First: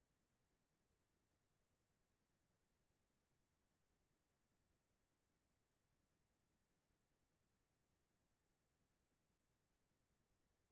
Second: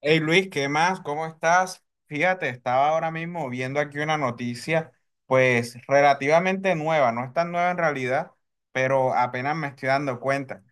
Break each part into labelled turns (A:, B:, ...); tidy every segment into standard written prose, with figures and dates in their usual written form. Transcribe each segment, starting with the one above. A: Hey Luis, ¿qué más? ¿Cómo estás? Fíjate, estaba ahora mismo viendo aquí una noticia, pues relativamente nueva, no es tan nueva en realidad, pero apenas me estoy dando cuenta.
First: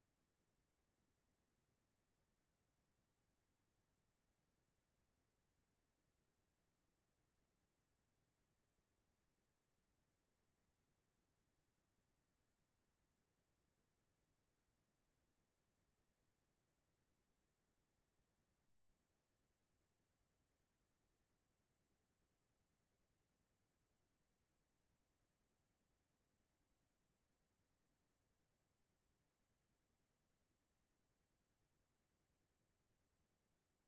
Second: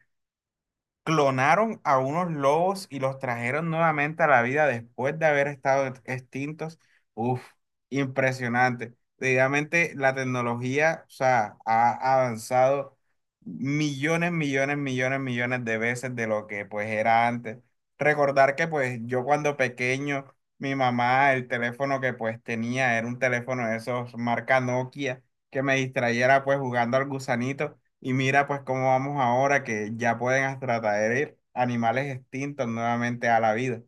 A: Clonaron a unos lobos y los trajeron nuevamente a la vida después de haber estado extintos. Uf, impresionante. Realmente la tecnología, o sea, ha avanzado millones, millones, millones, millones de veces de lo que pues era antes. Recordar que pues yo cuando pequeño, mi mamá, el teléfono que pues tenía era un teléfono de esos marca Nokia que me distrayera pues jugando al gusanito. Y mira, pues cómo vamos ahora que ya pueden hasta traer animales extintos nuevamente a la vida.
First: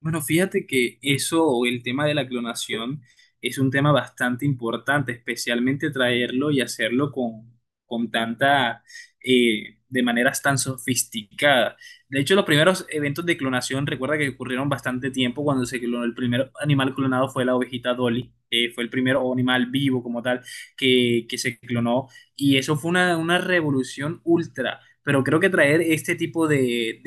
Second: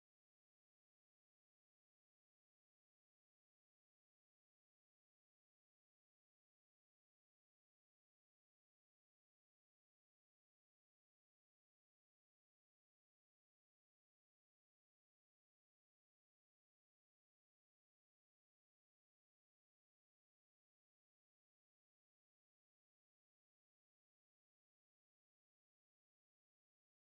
B: Bueno, fíjate que eso, o el tema de la clonación, es un tema bastante importante, especialmente traerlo y hacerlo con tanta, de maneras tan sofisticadas. De hecho, los primeros eventos de clonación, recuerda que ocurrieron bastante tiempo cuando se clonó, el primer animal clonado fue la ovejita Dolly, fue el primer animal vivo como tal que, se clonó, y eso fue una revolución ultra. Pero creo que traer este tipo de,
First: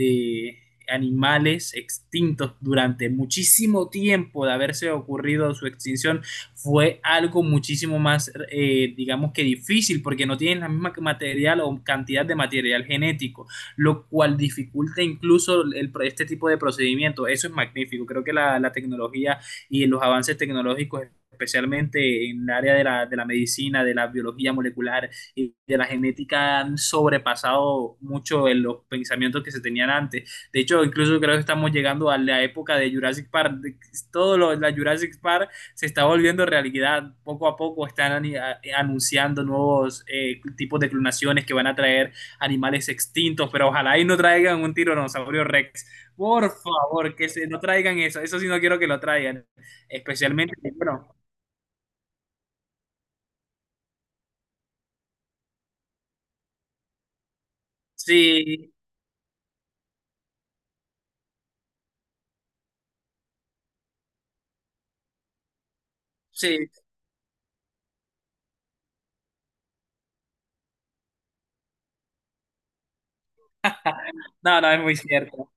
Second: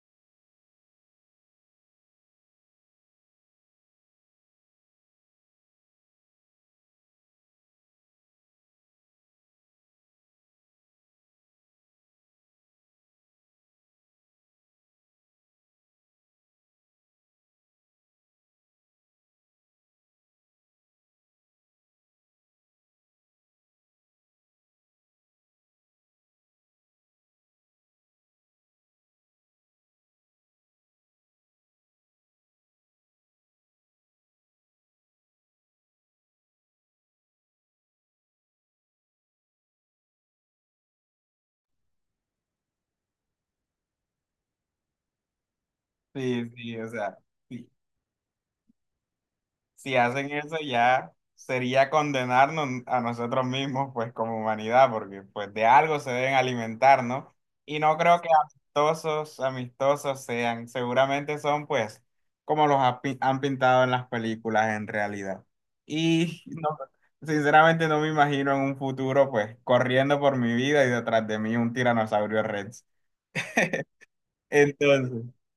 B: animales extintos durante muchísimo tiempo de haberse ocurrido su extinción fue algo muchísimo más, digamos que difícil, porque no tienen la misma material o cantidad de material genético, lo cual dificulta incluso el, este tipo de procedimiento. Eso es magnífico. Creo que la tecnología y los avances tecnológicos especialmente en el área de la, medicina, de la biología molecular y de la genética, han sobrepasado mucho en los pensamientos que se tenían antes. De hecho, incluso creo que estamos llegando a la época de Jurassic Park. Todo lo, la Jurassic Park se está volviendo realidad. Poco a poco están anunciando nuevos tipos de clonaciones que van a traer animales extintos, pero ojalá y no traigan un tiranosaurio Rex.
A: Sí,
B: Por
A: sí, o
B: favor,
A: sea,
B: que se, no
A: sí.
B: traigan eso. Eso sí no quiero que lo traigan.
A: Si hacen
B: Especialmente,
A: eso ya
B: bueno,
A: sería condenarnos a nosotros mismos, pues como humanidad, porque pues de algo se deben alimentar, ¿no? Y no creo que
B: sí,
A: amistosos, amistosos sean, seguramente son pues como los han pintado en las películas en realidad. Y no,
B: sí.
A: sinceramente no me imagino en un futuro pues corriendo por mi vida y detrás de mí un tiranosaurio Rex.
B: No, no, es muy
A: Entonces
B: cierto.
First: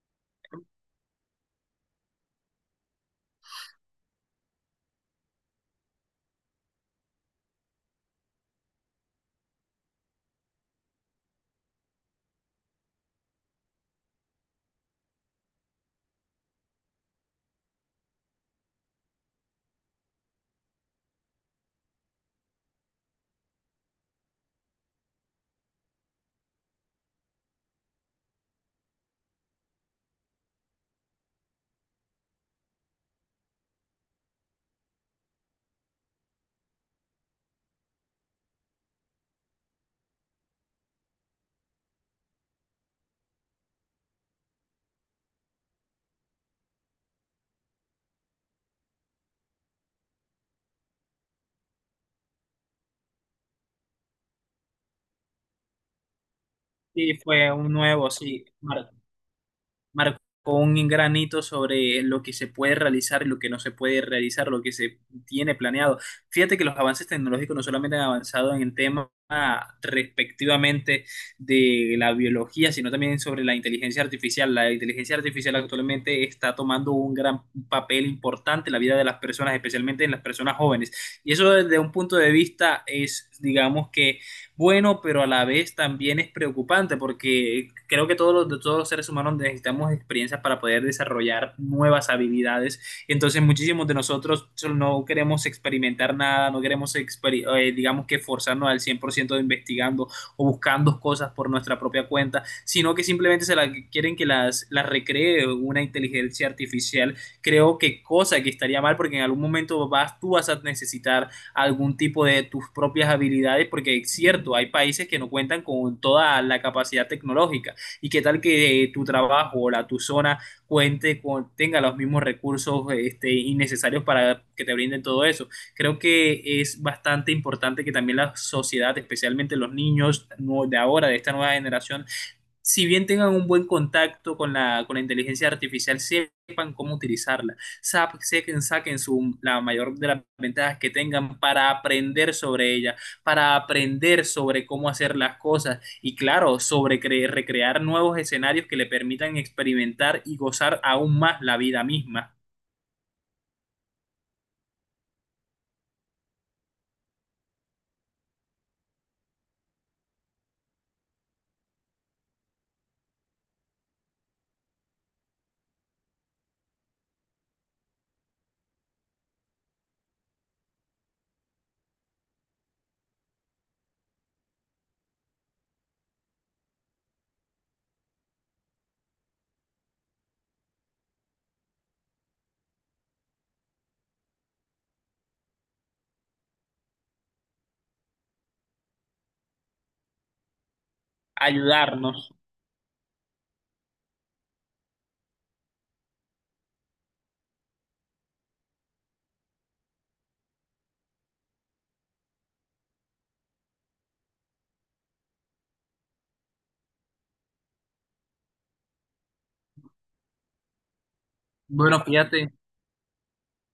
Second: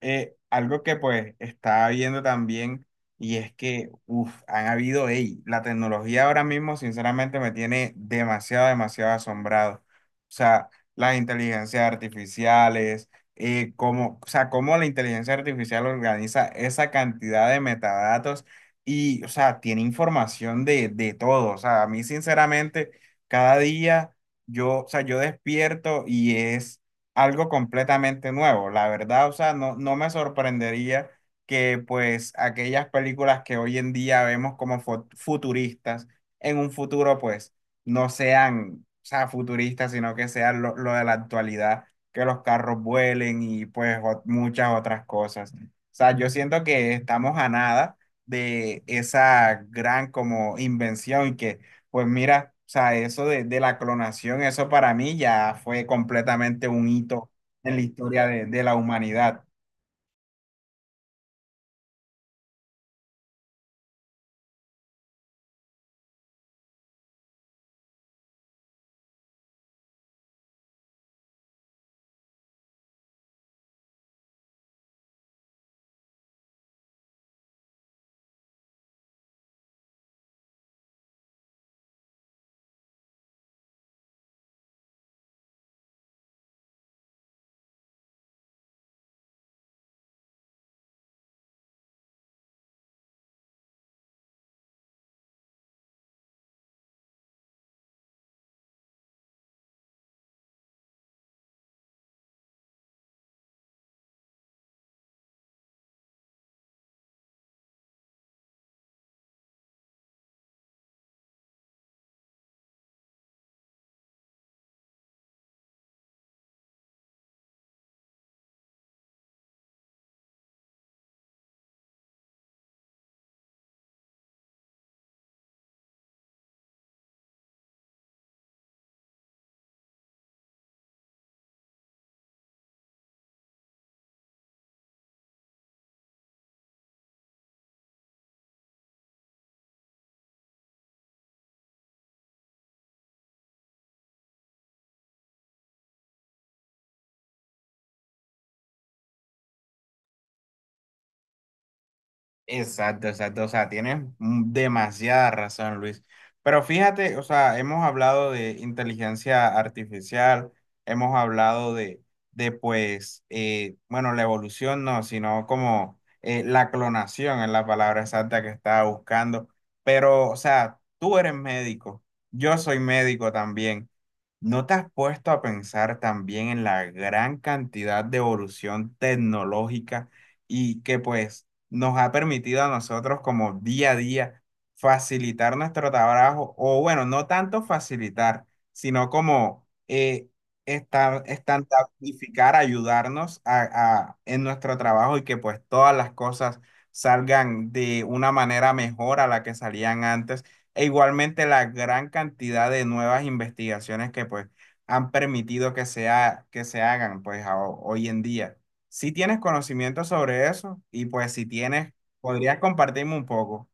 A: algo que pues estaba viendo también y es que, uff, han habido, ey, la tecnología ahora mismo sinceramente me tiene demasiado, demasiado asombrado. O sea, las inteligencias artificiales, cómo, o sea, cómo la inteligencia artificial organiza esa cantidad de metadatos y, o sea, tiene información de todo. O sea, a mí sinceramente, cada día yo, o sea, yo despierto y es algo completamente nuevo. La verdad, o sea, no, no me sorprendería que pues aquellas películas que hoy en día vemos como futuristas, en un futuro pues no sean, o sea, futuristas, sino que sean lo de la actualidad, que los carros vuelen y pues muchas otras cosas. O sea, yo siento que estamos a nada de esa gran como invención y que pues mira, o sea, eso de, la clonación, eso para mí ya fue completamente un
B: Sí,
A: hito
B: fue un
A: en la
B: nuevo,
A: historia
B: sí.
A: de la humanidad.
B: Marcó un granito sobre lo que se puede realizar y lo que no se puede realizar, lo que se tiene planeado. Fíjate que los avances tecnológicos no solamente han avanzado en el tema respectivamente de la biología, sino también sobre la inteligencia artificial. La inteligencia artificial actualmente está tomando un gran papel importante en la vida de las personas, especialmente en las personas jóvenes. Y eso desde un punto de vista es, digamos que, bueno, pero a la vez también es preocupante porque creo que todos los seres humanos necesitamos experiencias para poder desarrollar nuevas habilidades. Entonces muchísimos de nosotros no queremos experimentar nada, no queremos, digamos que forzarnos al 100% de investigando o buscando cosas por nuestra propia cuenta, sino que simplemente se la, quieren que las recree una inteligencia artificial. Creo que cosa que estaría mal porque en algún momento vas, tú vas a necesitar algún tipo de tus propias habilidades, porque es cierto, hay países que no cuentan con toda la capacidad tecnológica. ¿Y qué tal que tu trabajo o la tu zona cuente con, tenga los mismos recursos este, innecesarios para que te brinden todo eso? Creo que es bastante importante que también la sociedad, especialmente los niños de ahora, de esta nueva generación, si bien tengan un buen contacto con la inteligencia artificial, sepan cómo utilizarla, saquen, saquen su, la mayor de las ventajas que tengan para aprender sobre ella, para aprender sobre cómo hacer las cosas y claro, sobre recrear nuevos escenarios que le permitan experimentar y gozar aún más la vida misma,
A: Exacto, exacto. O sea, tienes demasiada razón, Luis. Pero fíjate, o sea, hemos hablado de inteligencia artificial, hemos hablado de, pues, bueno, la evolución no, sino como la clonación es la palabra exacta que estaba buscando. Pero, o sea, tú eres médico, yo soy médico también. ¿No te has puesto a pensar también en la gran cantidad de evolución tecnológica y que pues nos ha permitido a nosotros como día a día facilitar nuestro trabajo, o bueno, no tanto facilitar, sino como
B: ayudarnos.
A: estandardificar, ayudarnos a, en nuestro trabajo y que pues todas las cosas salgan de una manera mejor a la que salían antes, e igualmente la gran cantidad de nuevas investigaciones que pues han permitido que sea, que se hagan pues hoy en día. Si tienes conocimiento sobre eso y pues si tienes,
B: Bueno, fíjate.
A: podrías compartirme un poco.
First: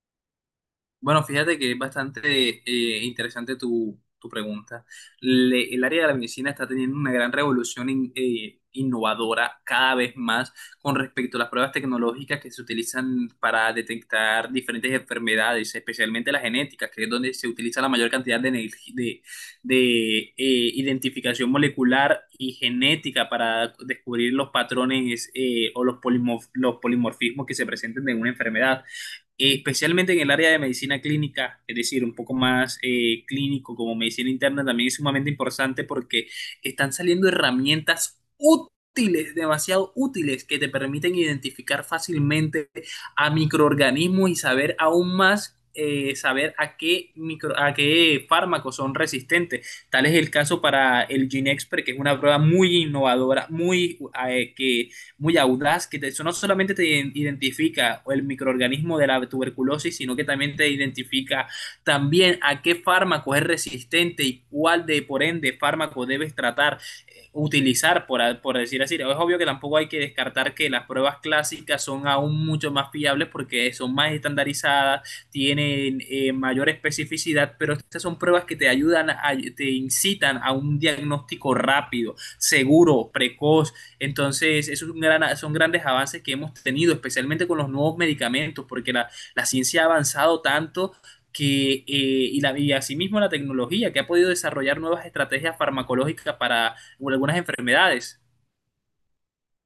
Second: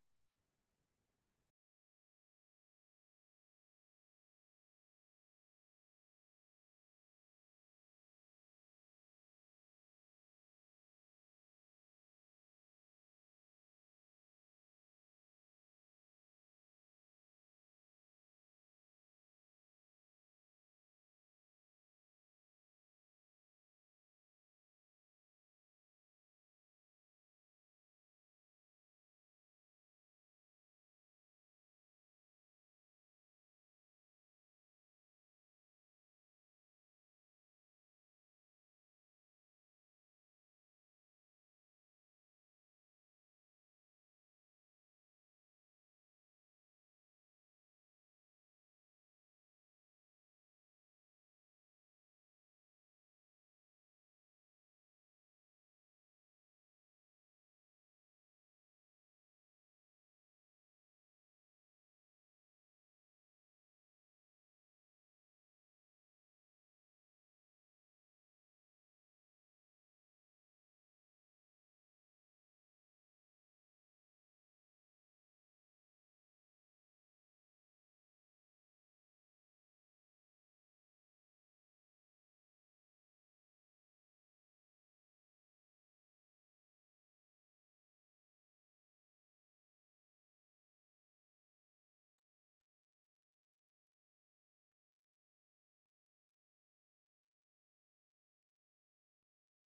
B: Bueno, fíjate que es bastante interesante tu, tu pregunta. El área de la medicina está teniendo una gran revolución innovadora cada vez más con respecto a las pruebas tecnológicas que se utilizan para detectar diferentes enfermedades, especialmente la genética, que es donde se utiliza la mayor cantidad de, de, identificación molecular y genética para descubrir los patrones o los los polimorfismos que se presenten en una enfermedad especialmente en el área de medicina clínica, es decir, un poco más clínico como medicina interna, también es sumamente importante porque están saliendo herramientas útiles, demasiado útiles, que te permiten identificar fácilmente a microorganismos y saber aún más. Saber a qué, micro, a qué fármacos son resistentes. Tal es el caso para el GeneXpert, que es una prueba muy innovadora, muy, que muy audaz, eso no solamente te identifica el microorganismo de la tuberculosis, sino que también te identifica también a qué fármaco es resistente y cuál de, por ende, fármaco debes tratar, utilizar, por decir así. Es obvio que tampoco hay que descartar que las pruebas clásicas son aún mucho más fiables porque son más estandarizadas, tienen mayor especificidad, pero estas son pruebas que te ayudan, te incitan a un diagnóstico rápido, seguro, precoz entonces, eso es un gran- son grandes avances que hemos tenido, especialmente con los nuevos medicamentos, porque la ciencia ha avanzado tanto que, y, la, y asimismo la tecnología, que ha podido desarrollar nuevas estrategias farmacológicas para algunas enfermedades.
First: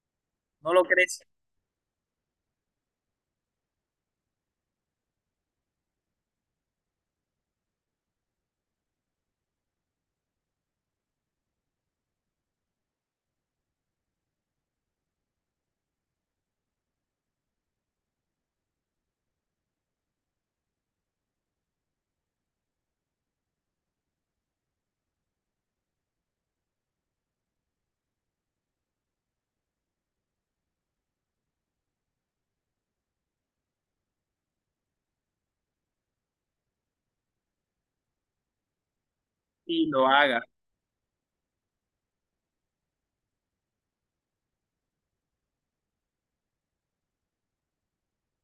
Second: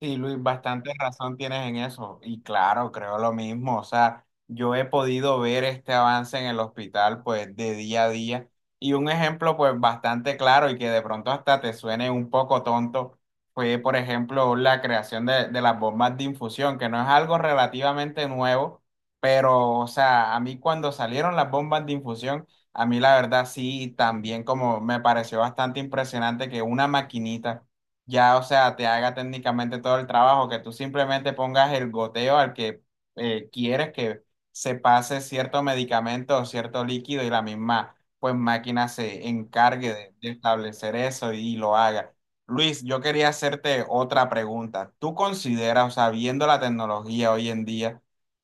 A: Sí, Luis,
B: ¿No lo
A: bastante
B: crees?
A: razón tienes en eso. Y claro, creo lo mismo. O sea, yo he podido ver este avance en el hospital, pues, de día a día. Y un ejemplo, pues, bastante claro y que de pronto hasta te suene un poco tonto, fue, por ejemplo, la creación de las bombas de infusión, que no es algo relativamente nuevo, pero, o sea, a mí cuando salieron las bombas de infusión, a mí la verdad sí, también como me pareció bastante impresionante que una maquinita ya, o sea, te haga técnicamente todo el trabajo, que tú simplemente pongas el goteo al que quieres que se pase cierto medicamento o cierto líquido y la misma, pues máquina se encargue
B: Y lo
A: de,
B: haga.
A: establecer eso y lo haga. Luis, yo quería hacerte otra pregunta. ¿Tú consideras, o sea, viendo la tecnología hoy en día,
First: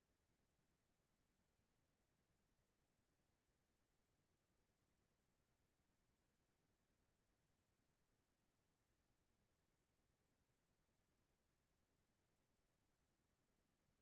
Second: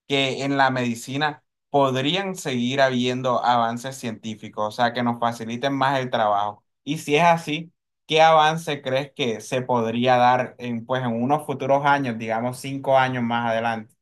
A: que en la medicina podrían seguir habiendo avances científicos, o sea, que nos faciliten más el trabajo? Y si es así, ¿qué avance crees que se podría dar en, pues, en unos futuros años, digamos 5 años más adelante?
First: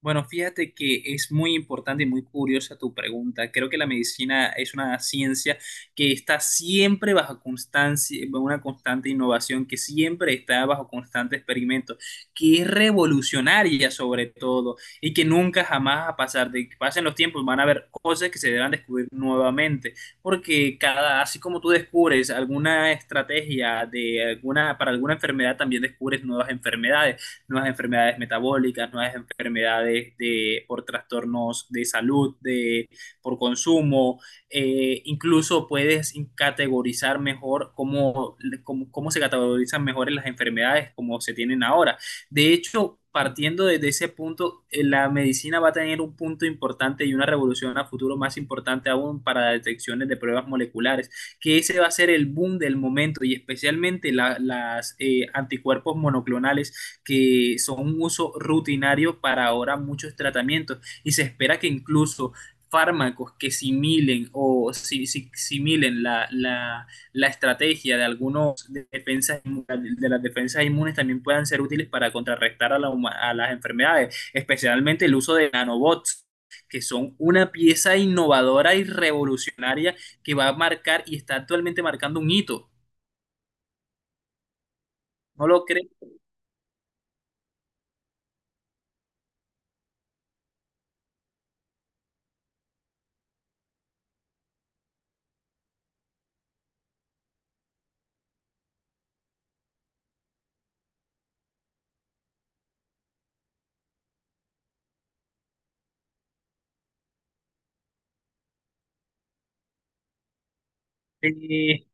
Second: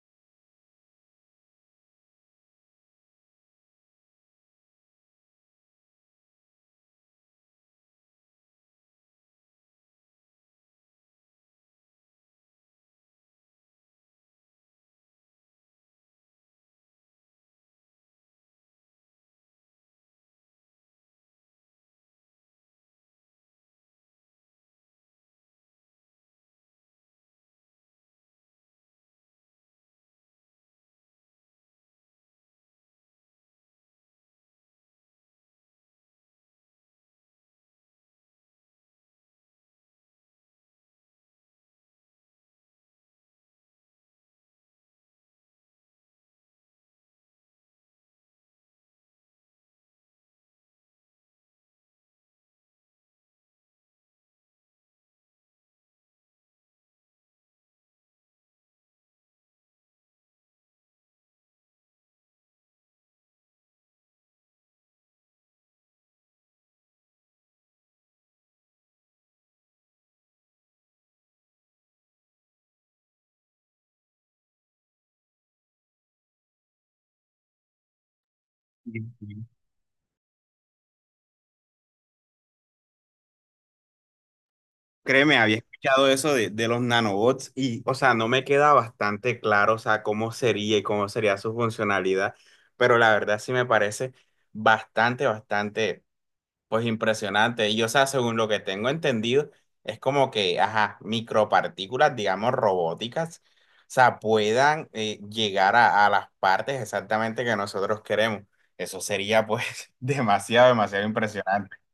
B: Bueno, fíjate que es muy importante y muy curiosa tu pregunta. Creo que la medicina es una ciencia que está siempre bajo constancia, una constante innovación, que siempre está bajo constante experimento, que es revolucionaria sobre todo y que nunca jamás va a pasar. De que pasen los tiempos, van a haber cosas que se deban descubrir nuevamente, porque cada, así como tú descubres alguna estrategia de alguna, para alguna enfermedad, también descubres nuevas enfermedades metabólicas, nuevas enfermedades de, por trastornos de salud, de, por consumo. Incluso puedes categorizar mejor cómo, cómo, cómo se categorizan mejor en las enfermedades como se tienen ahora. De hecho, partiendo desde ese punto, la medicina va a tener un punto importante y una revolución a futuro más importante aún para detecciones de pruebas moleculares, que ese va a ser el boom del momento y especialmente la, las anticuerpos monoclonales que son un uso rutinario para ahora muchos tratamientos y se espera que incluso fármacos que similen o similen la, la estrategia de algunos de de las defensas inmunes también puedan ser útiles para contrarrestar a, a las enfermedades, especialmente el uso de nanobots, que son una pieza innovadora y
A: Ujú.
B: revolucionaria que va a marcar y está actualmente marcando un hito.
A: Créeme,
B: ¿No
A: había
B: lo crees?
A: escuchado eso de los nanobots y, o sea, no me queda bastante claro, o sea, cómo sería y cómo sería su funcionalidad, pero la verdad sí me parece bastante, bastante. Pues impresionante. Y o sea, según lo que tengo entendido, es como que, ajá, micropartículas, digamos, robóticas, o sea, puedan llegar a las partes exactamente que nosotros queremos. Eso sería pues demasiado, demasiado impresionante.
B: Eh,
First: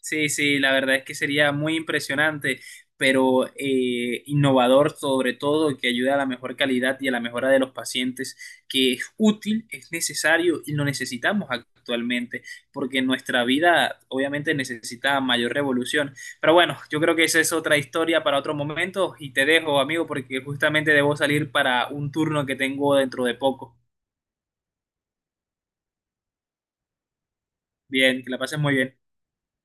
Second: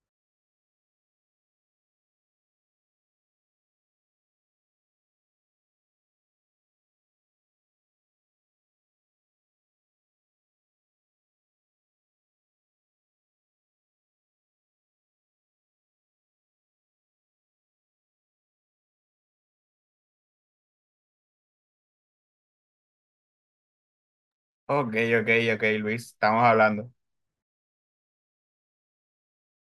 B: Sí, sí, la verdad es que sería muy impresionante, pero innovador sobre todo, que ayude a la mejor calidad y a la mejora de los pacientes, que es útil, es necesario y lo necesitamos actualmente, porque nuestra vida obviamente necesita mayor revolución. Pero bueno, yo creo que esa es otra historia para otro momento y te dejo, amigo, porque justamente debo salir para un turno que tengo dentro de poco.
A: Ok, ok, ok, Luis, estamos hablando.
B: Bien, que la pases muy bien.